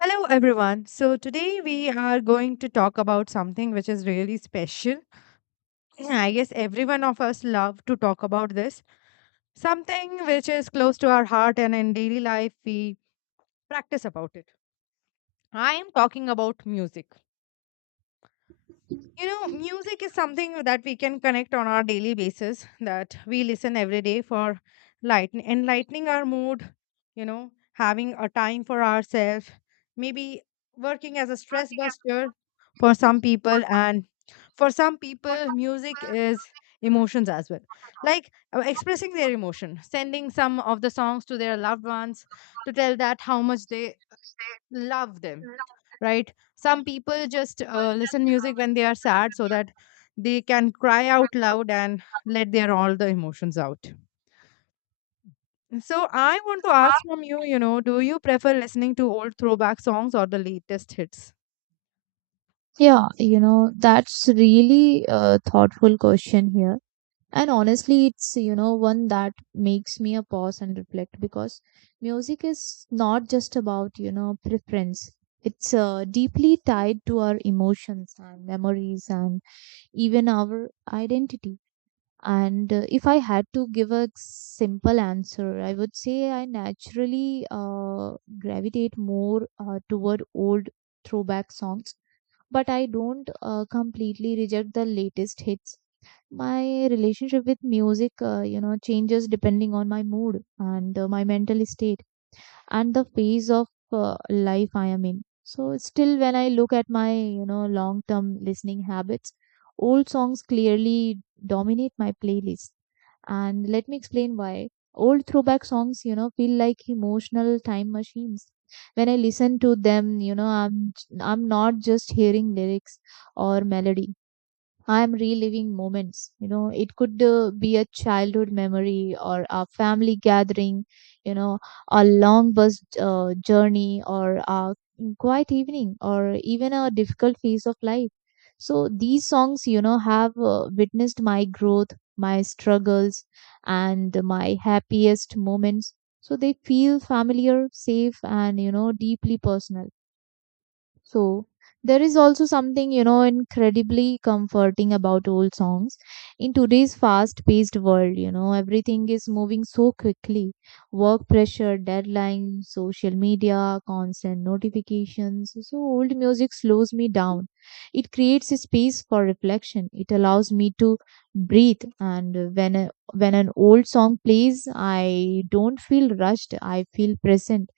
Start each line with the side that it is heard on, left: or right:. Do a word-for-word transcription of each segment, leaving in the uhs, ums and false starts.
left: Hello, everyone. So, today we are going to talk about something which is really special. I guess every one of us love to talk about this. Something which is close to our heart, and in daily life, we practice about it. I am talking about music. You know, music is something that we can connect on our daily basis, that we listen every day for lighten enlightening our mood, you know, having a time for ourselves, maybe working as a stress buster for some people. And for some people, music is emotions as well, like uh, expressing their emotion, sending some of the songs to their loved ones to tell that how much they love them, right? Some people just uh, listen music when they are sad so that they can cry out loud and let their all the emotions out. So I want to ask from you, you know, do you prefer listening to old throwback songs or the latest hits?
right: Yeah, you know, that's really a thoughtful question here. And honestly, it's, you know, one that makes me a pause and reflect because music is not just about, you know, preference. It's uh, deeply tied to our emotions and memories and even our identity. And uh, if I had to give a simple answer, I would say I naturally uh, gravitate more uh, toward old throwback songs, but I don't uh, completely reject the latest hits. My relationship with music, uh, you know, changes depending on my mood and uh, my mental state and the phase of uh, life I am in. So, still, when I look at my, you know, long term listening habits, old songs clearly dominate my playlist, and let me explain why. Old throwback songs, you know, feel like emotional time machines. When I listen to them, you know, I'm I'm not just hearing lyrics or melody. I'm reliving moments. You know, it could uh, be a childhood memory or a family gathering, you know, a long bus uh, journey or a quiet evening or even a difficult phase of life. So these songs, you know, have uh, witnessed my growth, my struggles, and my happiest moments. So they feel familiar, safe, and, you know, deeply personal. So there is also something, you know, incredibly comforting about old songs. In today's fast paced world, you know, everything is moving so quickly. Work pressure, deadlines, social media, constant notifications. So old music slows me down. It creates a space for reflection. It allows me to breathe. And when, a, when an old song plays, I don't feel rushed. I feel present,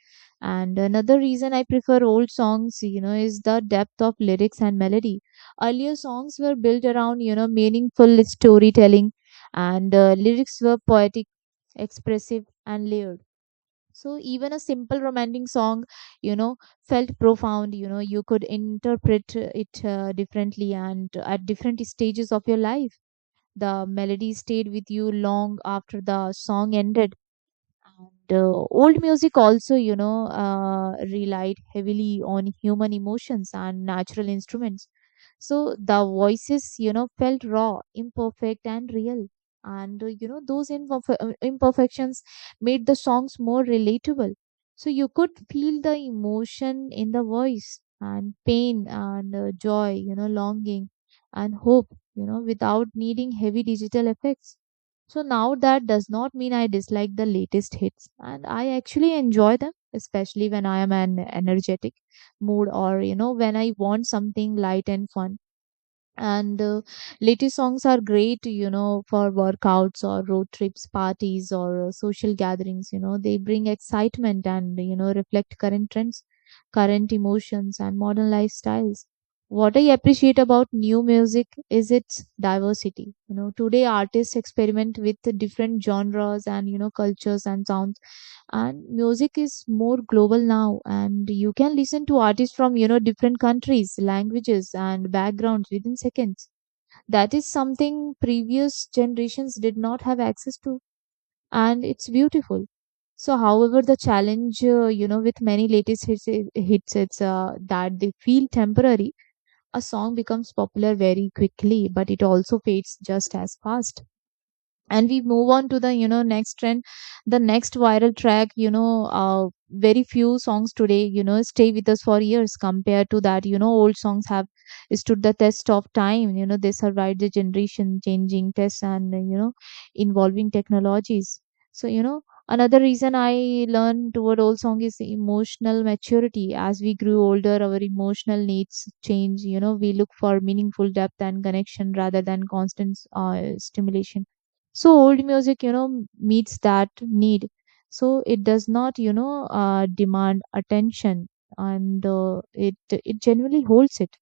right: and another reason I prefer old songs, you know, is the depth of lyrics and melody. Earlier songs were built around, you know, meaningful storytelling, and uh, lyrics were poetic, expressive, and layered. So even a simple romantic song, you know, felt profound. You know, you could interpret uh, it uh, differently and at different stages of your life. The melody stayed with you long after the song ended, and uh, old music also, you know, uh, relied heavily on human emotions and natural instruments. So the voices, you know, felt raw, imperfect, and real. And, uh, you know, those imperf- uh, imperfections made the songs more relatable. So you could feel the emotion in the voice and pain and uh, joy, you know, longing and hope, you know, without needing heavy digital effects. So now that does not mean I dislike the latest hits, and I actually enjoy them, especially when I am an energetic mood or you know when I want something light and fun, and uh, latest songs are great you know for workouts or road trips, parties, or uh, social gatherings. You know they bring excitement and you know reflect current trends, current emotions, and modern lifestyles. What I appreciate about new music is its diversity. You know today, artists experiment with the different genres and you know cultures and sounds, and music is more global now, and you can listen to artists from you know different countries, languages, and backgrounds within seconds. That is something previous generations did not have access to, and it's beautiful. So, however, the challenge uh, you know with many latest hits i- hits it's uh, that they feel temporary. A song becomes popular very quickly, but it also fades just as fast, and we move on to the you know next trend, the next viral track you know uh, Very few songs today you know stay with us for years. Compared to that you know old songs have stood the test of time. You know they survived the generation changing tests and you know involving technologies. So, you know another reason I learned toward old song is emotional maturity. As we grew older, our emotional needs change. You know we look for meaningful depth and connection rather than constant uh, stimulation. So old music you know meets that need. So it does not you know uh, demand attention. And uh, it it genuinely holds it.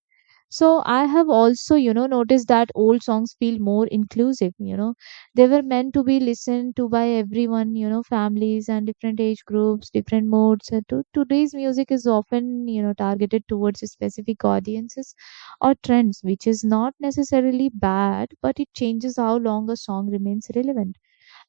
right: So I have also, you know, noticed that old songs feel more inclusive, you know. They were meant to be listened to by everyone, you know, families and different age groups, different moods. Uh, to- Today's music is often, you know, targeted towards specific audiences or trends, which is not necessarily bad, but it changes how long a song remains relevant.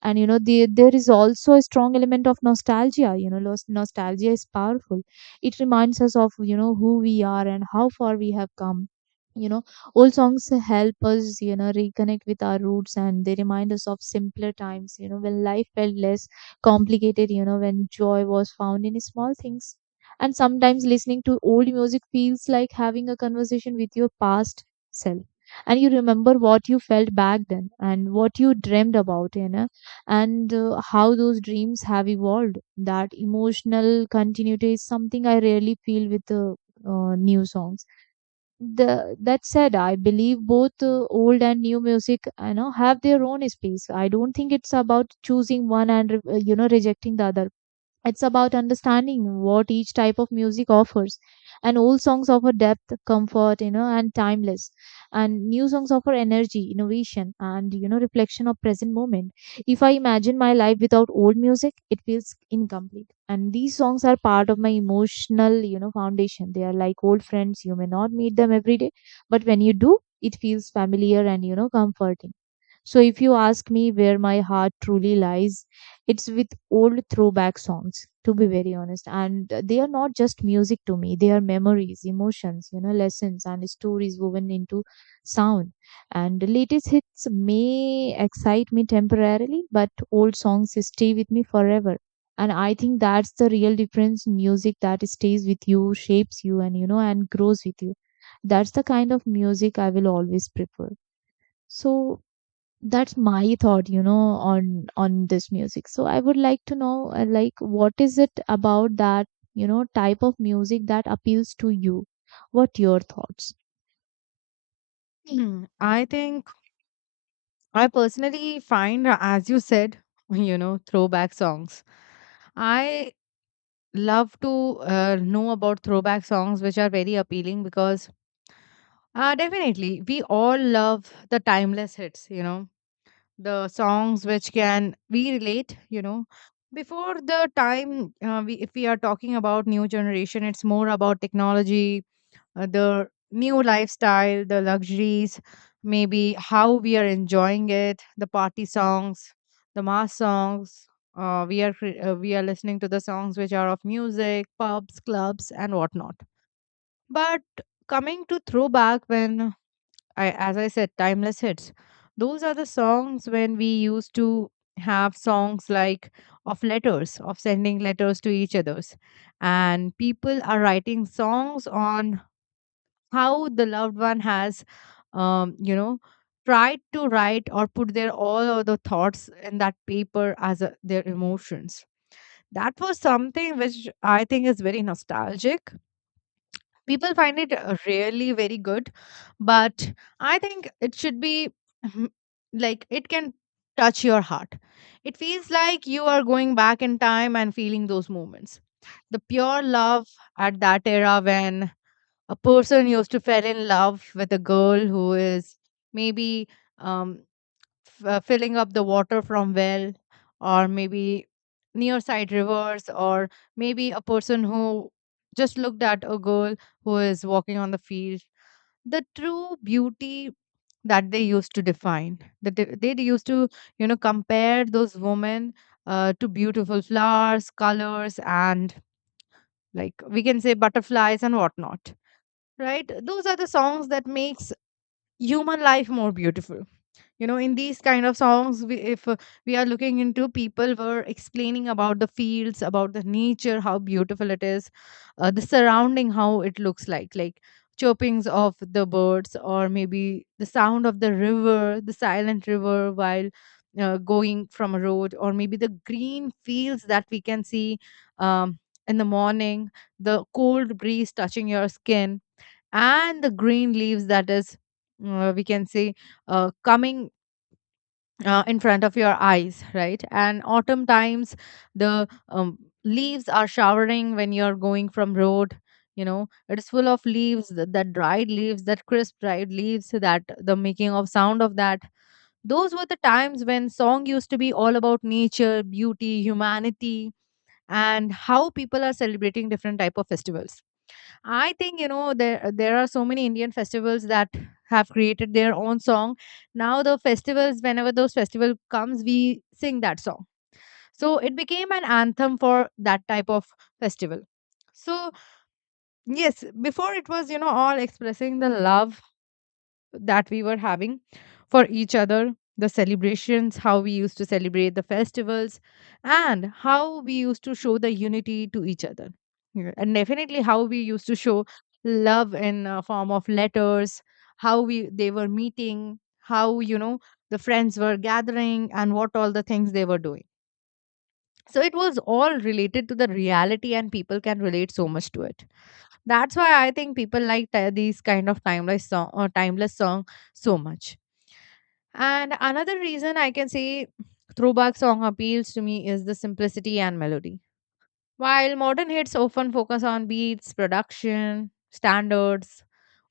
right: And you know the, there is also a strong element of nostalgia. You know los- nostalgia is powerful. It reminds us of you know who we are and how far we have come you know Old songs help us you know reconnect with our roots, and they remind us of simpler times, you know when life felt less complicated, you know when joy was found in small things. And sometimes listening to old music feels like having a conversation with your past self, and you remember what you felt back then and what you dreamed about you know and uh, how those dreams have evolved. That emotional continuity is something I rarely feel with uh, uh, new songs. The That said, I believe both uh, old and new music, you know, have their own space. I don't think it's about choosing one and re- uh, you know rejecting the other. It's about understanding what each type of music offers. And old songs offer depth, comfort, you know, and timeless. And new songs offer energy, innovation, and you know, reflection of present moment. If I imagine my life without old music, it feels incomplete. And these songs are part of my emotional, you know, foundation. They are like old friends. You may not meet them every day, but when you do, it feels familiar and you know, comforting. So if you ask me where my heart truly lies, it's with old throwback songs, to be very honest. And they are not just music to me. They are memories, emotions, you know lessons, and stories woven into sound. And the latest hits may excite me temporarily, but old songs stay with me forever. And I think that's the real difference in music that stays with you, shapes you, and you know and grows with you. That's the kind of music I will always prefer. So that's my thought you know on on this music. So I would like to know, uh, like, what is it about that you know type of music that appeals to you? What your thoughts?
left: Hmm, I think I personally find, uh, as you said, you know, throwback songs. I love to uh, know about throwback songs, which are very appealing because uh, definitely we all love the timeless hits, you know, the songs which can we relate, you know. Before the time, uh, we, if we are talking about new generation, it's more about technology, uh, the new lifestyle, the luxuries, maybe how we are enjoying it, the party songs, the mass songs. Uh, we are cre- uh, we are listening to the songs which are of music, pubs, clubs, and whatnot. But coming to throwback, when I, as I said, timeless hits. Those are the songs when we used to have songs like of letters, of sending letters to each others, and people are writing songs on how the loved one has um, you know tried to write or put their all of the thoughts in that paper as a, their emotions. That was something which I think is very nostalgic. People find it uh, really very good, but I think it should be mhm, like it can touch your heart. It feels like you are going back in time and feeling those moments, the pure love at that era, when a person used to fell in love with a girl who is maybe um, f- uh, filling up the water from well, or maybe near side rivers, or maybe a person who just looked at a girl who is walking on the field. The true beauty that they used to define, that they, they used to, you know, compare those women uh, to beautiful flowers, colors, and like we can say butterflies and whatnot, right? Those are the songs that makes human life more beautiful. You know, in these kind of songs we, if uh, we are looking into people were explaining about the fields, about the nature, how beautiful it is, uh, the surrounding, how it looks like like chirpings of the birds, or maybe the sound of the river, the silent river while uh, going from a road, or maybe the green fields that we can see, um, in the morning, the cold breeze touching your skin, and the green leaves that is, uh, we can say, uh, coming uh, in front of your eyes, right? And autumn times, the um, leaves are showering when you're going from road. You know, it's full of leaves, th- that dried leaves, that crisp dried leaves, that the making of sound of that. Those were the times when song used to be all about nature, beauty, humanity, and how people are celebrating different type of festivals. I think, you know, there there are so many Indian festivals that have created their own song. Now the festivals, whenever those festival comes, we sing that song. So it became an anthem for that type of festival. So yes, before it was, you know, all expressing the love that we were having for each other, the celebrations, how we used to celebrate the festivals, and how we used to show the unity to each other. Yeah. And definitely how we used to show love in a form of letters, how we they were meeting, how, you know, the friends were gathering and what all the things they were doing. So it was all related to the reality and people can relate so much to it. That's why I think people like ti- these kind of timeless song or timeless song so much. And another reason I can say throwback song appeals to me is the simplicity and melody. While modern hits often focus on beats, production, standards,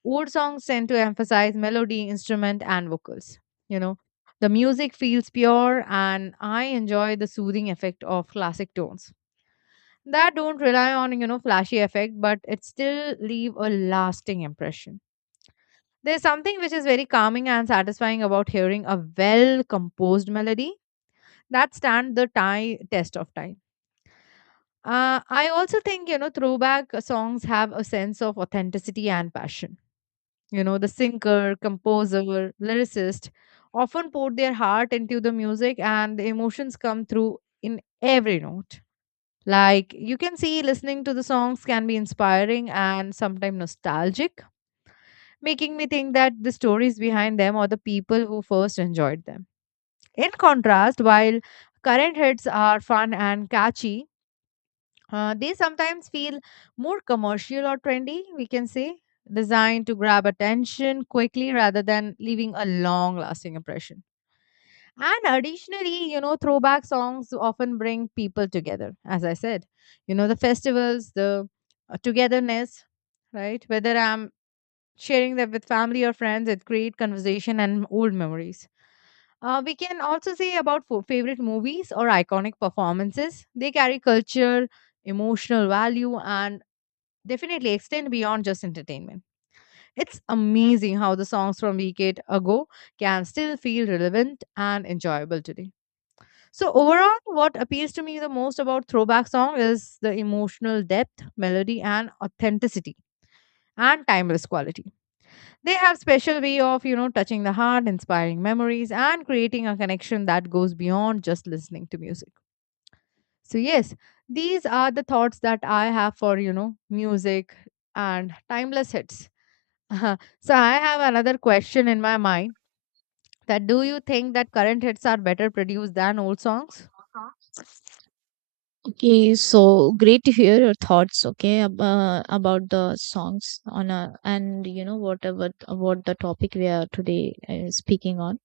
left: old songs tend to emphasize melody, instrument, and vocals. You know, the music feels pure, and I enjoy the soothing effect of classic tones that don't rely on, you know, flashy effect, but it still leave a lasting impression. There's something which is very calming and satisfying about hearing a well composed melody that stand the time test of time. uh, I also think, you know, throwback songs have a sense of authenticity and passion. You know, the singer, composer, lyricist often pour their heart into the music and the emotions come through in every note. Like you can see, listening to the songs can be inspiring and sometimes nostalgic, making me think that the stories behind them or the people who first enjoyed them. In contrast, while current hits are fun and catchy, uh, they sometimes feel more commercial or trendy, we can say, designed to grab attention quickly rather than leaving a long lasting impression. And additionally, you know, throwback songs often bring people together, as I said. You know, the festivals, the uh, togetherness, right? Whether I'm sharing that with family or friends, it creates conversation and old memories. Uh, we can also say about fo- favorite movies or iconic performances. They carry culture, emotional value, and definitely extend beyond just entertainment. It's amazing how the songs from a decade ago can still feel relevant and enjoyable today. So overall, what appeals to me the most about throwback song is the emotional depth, melody, and authenticity and timeless quality. They have special way of, you know, touching the heart, inspiring memories, and creating a connection that goes beyond just listening to music. So yes, these are the thoughts that I have for, you know, music and timeless hits. So I have another question in my mind, that do you think that current hits are better produced than old songs?
right: Okay, so great to hear your thoughts, okay, ab- uh, about the songs on a, and you know whatever what the topic we are today uh, speaking on.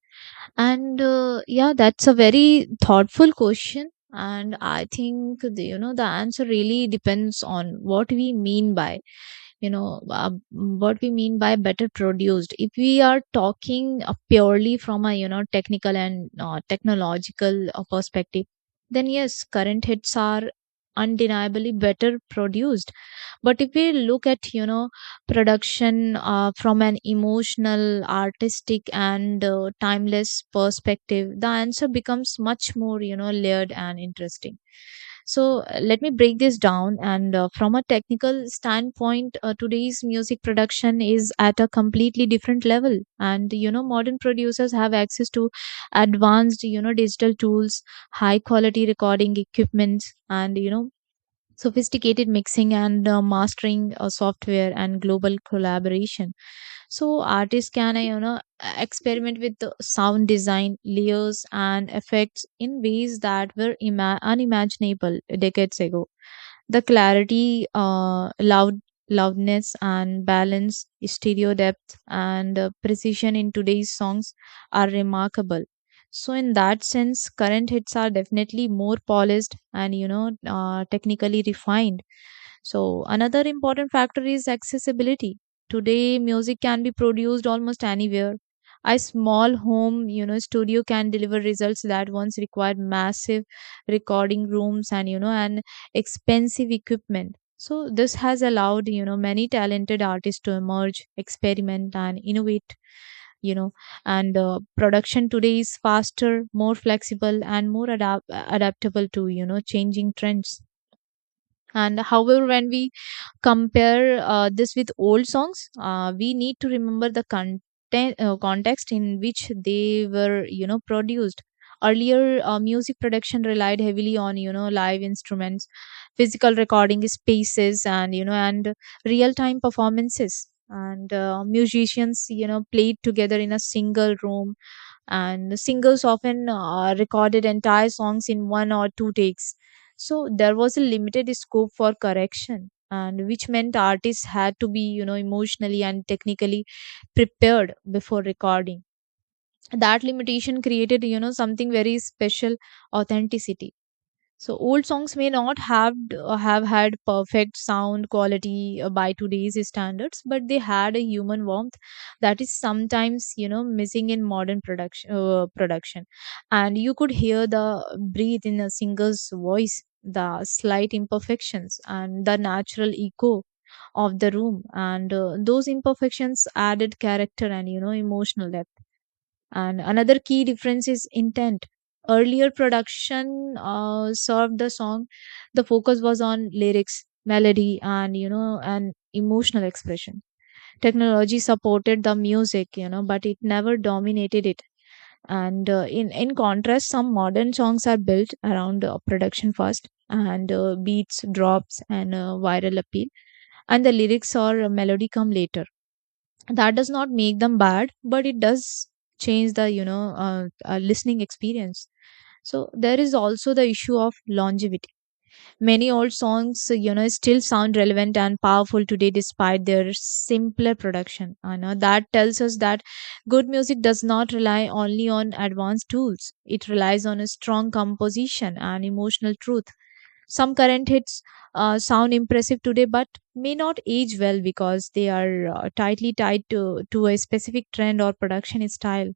right: And uh, yeah, that's a very thoughtful question, and I think the, you know the answer really depends on what we mean by you know uh, what we mean by better produced. If we are talking uh, purely from a you know technical and uh, technological uh, perspective, then yes, current hits are undeniably better produced. But if we look at, you know, production uh, from an emotional, artistic, and uh, timeless perspective, the answer becomes much more, you know, layered and interesting. So uh, let me break this down. And uh, from a technical standpoint, uh, today's music production is at a completely different level. And, you know, modern producers have access to advanced, you know, digital tools, high quality recording equipment, and you know sophisticated mixing and uh, mastering uh, software, and global collaboration, so artists can, uh, you know, e-, experiment with the sound design, layers, and effects in ways that were ima- unimaginable decades ago. The clarity, uh, loud loudness and balance, stereo depth, and uh, precision in today's songs are remarkable. So in that sense, current hits are definitely more polished and you know uh, technically refined. So, another important factor is accessibility. Today, music can be produced almost anywhere. A small home, you know, studio can deliver results that once required massive recording rooms and, you know, and expensive equipment. So, this has allowed, you know, many talented artists to emerge, experiment, and innovate, you know, and uh, production today is faster, more flexible, and more adapt- adaptable to, you know, changing trends. And however, when we compare uh, this with old songs, uh, we need to remember the content, uh, context in which they were, you know, produced. Earlier, uh, music production relied heavily on, you know, live instruments, physical recording spaces, and, you know and real time performances, and uh, musicians, you know, played together in a single room, and singers often uh, recorded entire songs in one or two takes. So there was a limited scope for correction and which meant artists had to be, you know, emotionally and technically prepared before recording. That limitation created, you know, something very special: authenticity. So old songs may not have uh, have had perfect sound quality uh, by today's standards, but they had a human warmth that is sometimes, you know, missing in modern production. Uh, production, and you could hear the uh, breathe in a singer's voice, the slight imperfections, and the natural echo of the room, and uh, those imperfections added character and, you know, emotional depth. And another key difference is intent. Earlier production uh, served the song. The focus was on lyrics, melody, and, you know, and emotional expression. Technology supported the music, you know, but it never dominated it. And uh, in in contrast, some modern songs are built around uh, production first and uh, beats, drops, and uh, viral appeal, and the lyrics or melody come later. That does not make them bad, but it does change the, you know uh, uh, listening experience. So there is also the issue of longevity. Many old songs, you know, still sound relevant and powerful today despite their simpler production. Uh, you know, that tells us that good music does not rely only on advanced tools. It relies on a strong composition and emotional truth. Some current hits uh, sound impressive today but may not age well because they are uh, tightly tied to, to a specific trend or production style.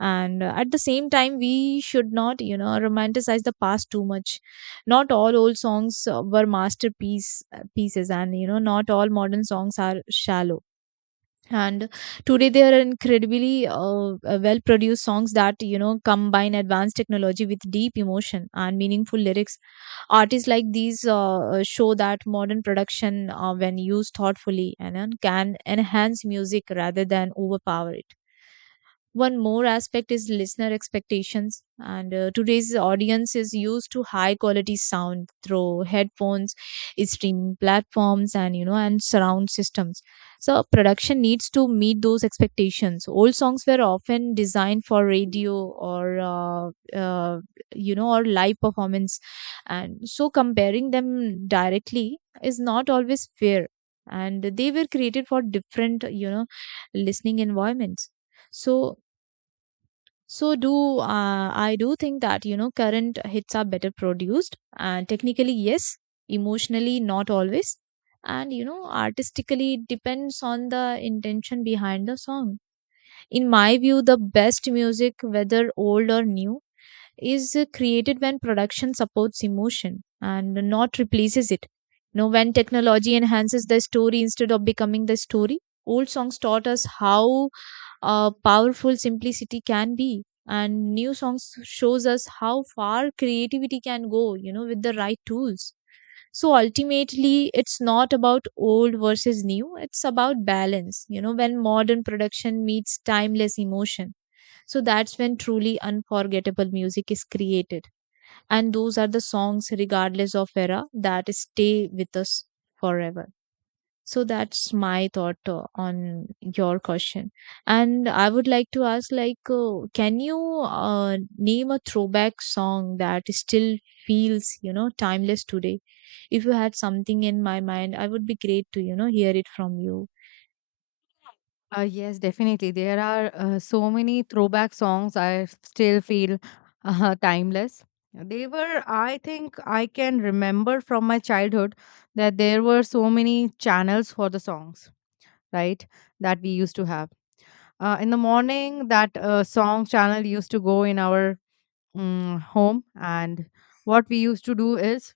right: And uh, at the same time, we should not, you know, romanticize the past too much. Not all old songs uh, were masterpiece uh, pieces, and, you know, not all modern songs are shallow. And today, there are incredibly uh, well produced songs that, you know, combine advanced technology with deep emotion and meaningful lyrics. Artists like these uh, uh, show that modern production, uh, when used thoughtfully, and then can enhance music rather than overpower it. One more aspect is listener expectations, and uh, today's audience is used to high quality sound through headphones, eh, streaming platforms, and, you know and surround systems. So production needs to meet those expectations. Old songs were often designed for radio or, uh, uh, you know, or live performance, and so comparing them directly is not always fair, and they were created for different, you know, listening environments. So so do uh, I do think that, you know, current hits are better produced, and technically yes, emotionally not always, and, you know, artistically it depends on the intention behind the song. In my view, the best music, whether old or new, is uh, created when production supports emotion and not replaces it. You know, when technology enhances the story instead of becoming the story. Old songs taught us how uh, powerful simplicity can be, and new songs shows us how far creativity can go, you know, with the right tools. So ultimately, it's not about old versus new. It's about balance, you know, when modern production meets timeless emotion. So that's when truly unforgettable music is created, and those are the songs, regardless of era, that stay with us forever. So that's my thought uh, on your question. And I would like to ask, like, uh, can you uh, name a throwback song that still feels, you know, timeless today? If you had something in my mind, I would be great to, you know, hear it from you.
left: Uh, yes, definitely. There are uh, so many throwback songs I still feel uh, timeless. They were, I think, I can remember from my childhood that there were so many channels for the songs, right? That we used to have. Uh, in the morning, that uh, song channel used to go in our um, home, and what we used to do is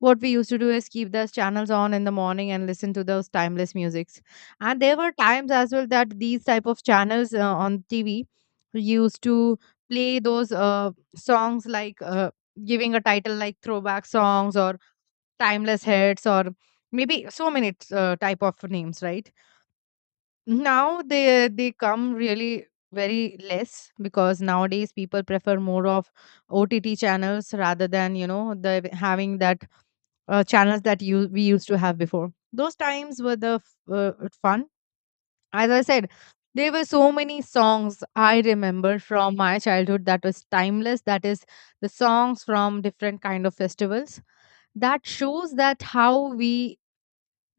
left: what we used to do is keep those channels on in the morning and listen to those timeless musics. And there were times as well that these type of channels uh, on TV used to play those uh, songs, like uh, giving a title like throwback songs or timeless hits, or maybe so many uh, type of names, right? Now they they come really very less because nowadays people prefer more of OTT channels rather than, you know, the having that uh, channels that you we used to have before. Those times were the f- uh, fun. As I said, there were so many songs I remember from my childhood that was timeless. That is the songs from different kind of festivals. That shows that how we,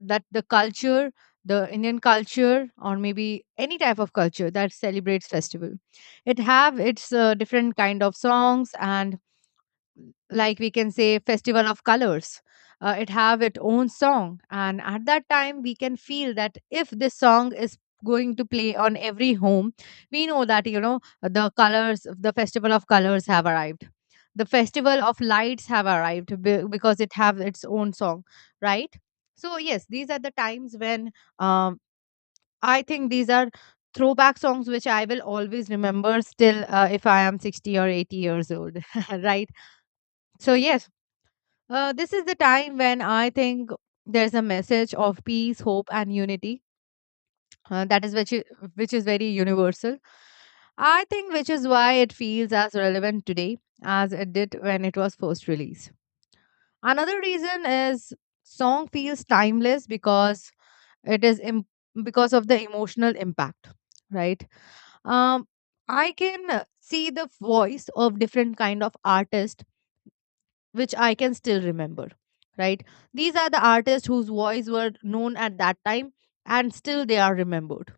left: that the culture, the Indian culture, or maybe any type of culture that celebrates festival, it have its uh, different kind of songs. And like we can say, festival of colors, uh, it have its own song, and at that time we can feel that if this song is going to play on every home, we know that, you know, the colors, the festival of colors have arrived, the festival of lights have arrived, be- because it have its own song, right? So yes, these are the times when, um, I think these are throwback songs which I will always remember still, uh, if I am sixty or eighty years old, right? So yes, uh, this is the time when I think there's a message of peace, hope, and unity. Uh, that is which is, which is very universal. I think which is why it feels as relevant today as it did when it was first released. Another reason is song feels timeless because it is Im- because of the emotional impact, right? Um, I can uh, see the voice of different kind of artists which I can still remember, right? These are the artists whose voice were known at that time and still they are remembered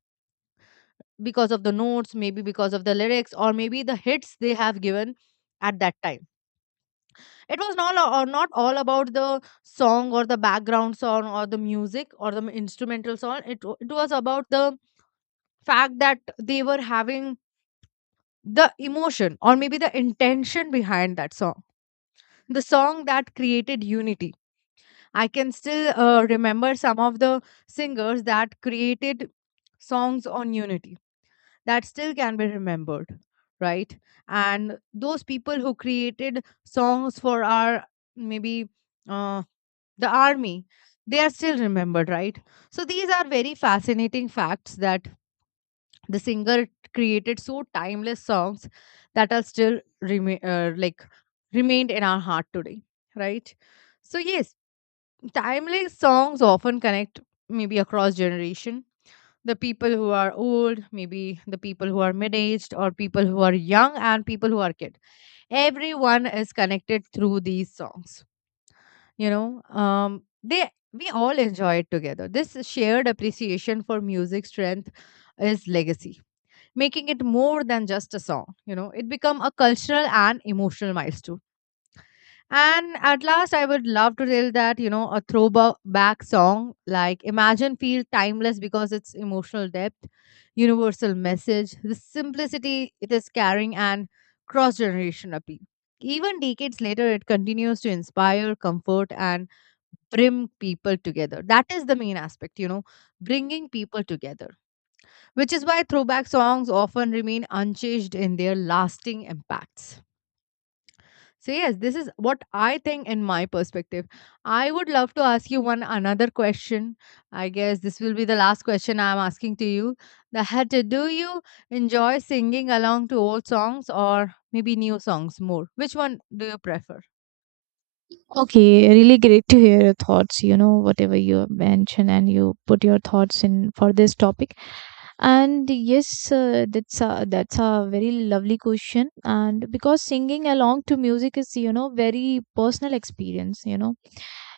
left: because of the notes, maybe because of the lyrics, or maybe the hits they have given at that time. It was not, or not all about the song or the background song or the music or the instrumental song. It, wa- it was about the fact that they were having the emotion or maybe the intention behind that song. The song that created unity. I can still uh, remember some of the singers that created songs on Unity that still can be remembered, right? And those people who created songs for our maybe uh, the army, they are still remembered, right? So these are very fascinating facts that the singer created so timeless songs that are still remain uh, like remained in our heart today, right? So yes, timeless songs often connect maybe across generation. The people who are old, maybe the people who are mid-aged, or people who are young, and people who are kid, everyone is connected through these songs. You know, um, they we all enjoy it together. This shared appreciation for music strength is legacy, making it more than just a song. You know, it become a cultural and emotional milestone. And at last, I would love to tell that, you know, a throwback song like Imagine feel timeless because it's emotional depth, universal message, the simplicity it is carrying, and cross generation appeal. Even decades later, it continues to inspire, comfort, and bring people together. That is the main aspect, you know, bringing people together, which is why throwback songs often remain unchanged in their lasting impacts. So, yes, this is what I think in my perspective. I would love to ask you one another question. I guess this will be the last question I'm asking to you. That uh, do you enjoy singing along to old songs or maybe new songs more? Which one do you prefer?
right: Okay, really great to hear your thoughts, you know, whatever you mention and you put your thoughts in for this topic. And yes, uh, that's a, that's a very lovely question. And because singing along to music is, you know, very personal experience, you know,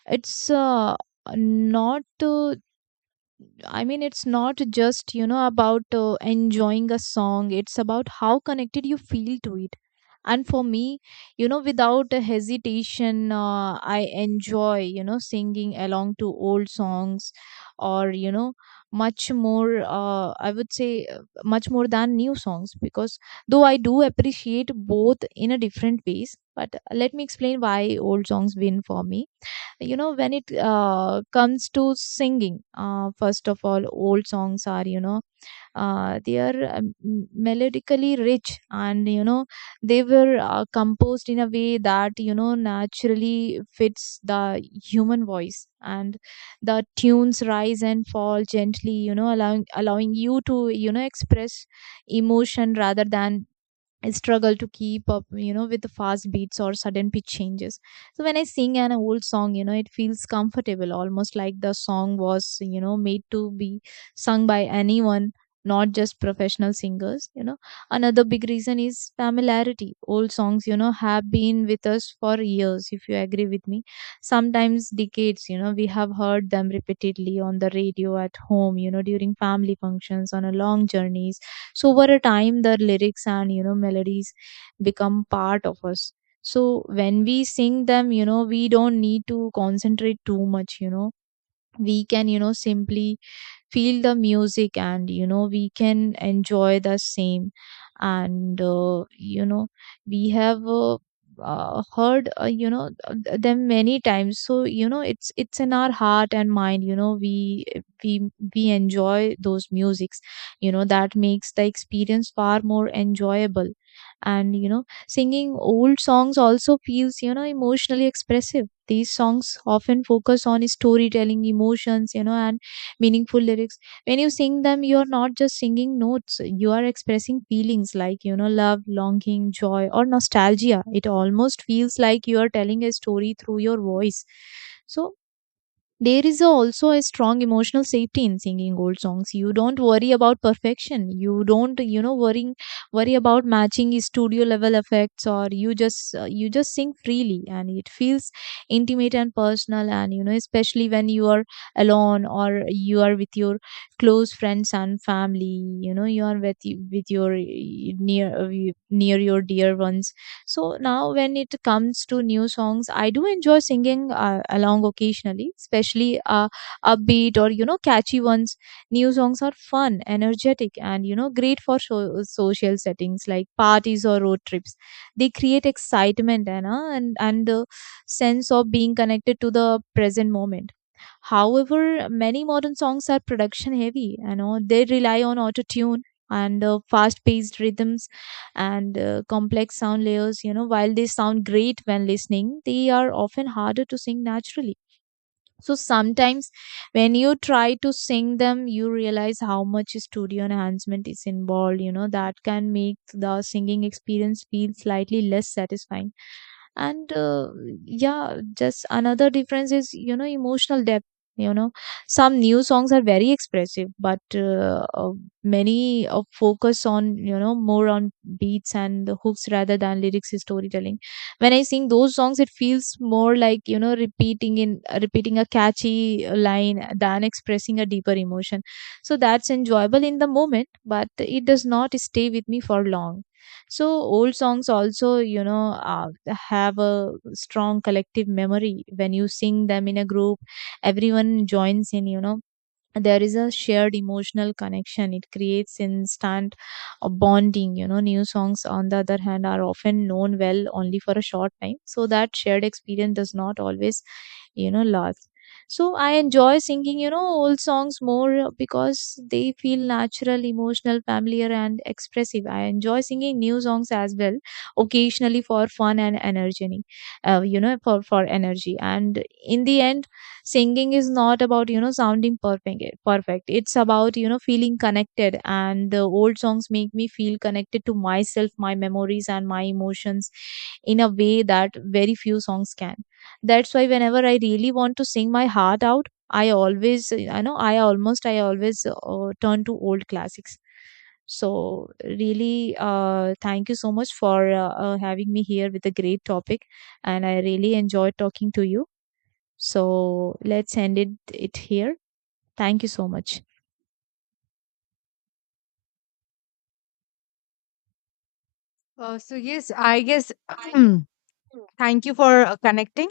right: it's uh, not uh, I mean, it's not just, you know, about uh, enjoying a song, it's about how connected you feel to it. And for me, you know, without a hesitation, uh, I enjoy, you know, singing along to old songs or, you know, much more, uh, I would say, uh, much more than new songs, because though I do appreciate both in a different ways, but let me explain why old songs win for me. You know, when it uh, comes to singing, uh, first of all, old songs are, you know, uh, they are, um, m- melodically rich, and, you know, they were uh, composed in a way that, you know, naturally fits the human voice, and the tunes rise and fall gently, you know, allowing allowing you to, you know, express emotion rather than I struggle to keep up, you know, with the fast beats or sudden pitch changes. So when I sing an old song, you know, it feels comfortable, almost like the song was, you know, made to be sung by anyone, not just professional singers, you know. Another big reason is familiarity. Old songs, you know, have been with us for years, if you agree with me. Sometimes decades, you know, we have heard them repeatedly on the radio at home, you know, during family functions, on a long journey. So over a time, the lyrics and, you know, melodies become part of us. So when we sing them, you know, we don't need to concentrate too much, you know. We can, you know, simply feel the music, and, you know, we can enjoy the same. And, uh, you know, we have uh, uh, heard, uh, you know, th- them many times, so, you know, it's it's in our heart and mind, you know, we we we enjoy those musics, you know, that makes the experience far more enjoyable. And, you know, singing old songs also feels, you know, emotionally expressive. These songs often focus on storytelling emotions, you know, and meaningful lyrics. When you sing them, you're not just singing notes, you are expressing feelings like, you know, love, longing, joy, or nostalgia. It almost feels like you are telling a story through your voice. So there is also a strong emotional safety in singing old songs. You don't worry about perfection. You don't, you know, worrying worry about matching studio level effects, or you just, uh, you just sing freely, and it feels intimate and personal. And you know, especially when you are alone or you are with your close friends and family. You know, you are with with your uh, near uh, near your dear ones. So now when it comes to new songs, I do enjoy singing uh, along occasionally, especially uh, upbeat or, you know, catchy ones. New songs are fun, energetic, and, you know, great for so- social settings like parties or road trips. They create excitement and, uh, and and uh, sense of being connected to the present moment. However, many modern songs are production heavy, you know, they rely on auto-tune and uh, fast-paced rhythms and uh, complex sound layers. You know, while they sound great when listening, they are often harder to sing naturally. So sometimes when you try to sing them, you realize how much studio enhancement is involved. You know, that can make the singing experience feel slightly less satisfying. And uh, yeah, just another difference is, you know, emotional depth. You know, some new songs are very expressive, but uh, uh, many uh, focus on, you know, more on beats and the hooks rather than lyrics storytelling. When I sing those songs, it feels more like, you know, repeating in uh, repeating a catchy uh, line than expressing a deeper emotion. So that's enjoyable in the moment, but it does not stay with me for long. So old songs also, you know, uh, have a strong collective memory. When you sing them in a group, everyone joins in, you know, there is a shared emotional connection. It creates instant uh, bonding, you know. New songs on the other hand are often known well only for a short time, so that shared experience does not always, you know, last. So I enjoy singing, you know, old songs more because they feel natural, emotional, familiar, and expressive. I enjoy singing new songs as well occasionally for fun and energy, uh, you know, for for energy. And in the end, singing is not about, you know, sounding perfect perfect. It's about, you know, feeling connected, and the old songs make me feel connected to myself, my memories, and my emotions in a way that very few songs can. That's why whenever I really want to sing my heart out, I always I know I almost I always uh, turn to old classics. So really, uh, thank you so much for uh, uh, having me here with a great topic, and I really enjoyed talking to you. So let's end it, it here. Thank you so much.
left: Uh, so, yes, I guess thank you for uh, connecting.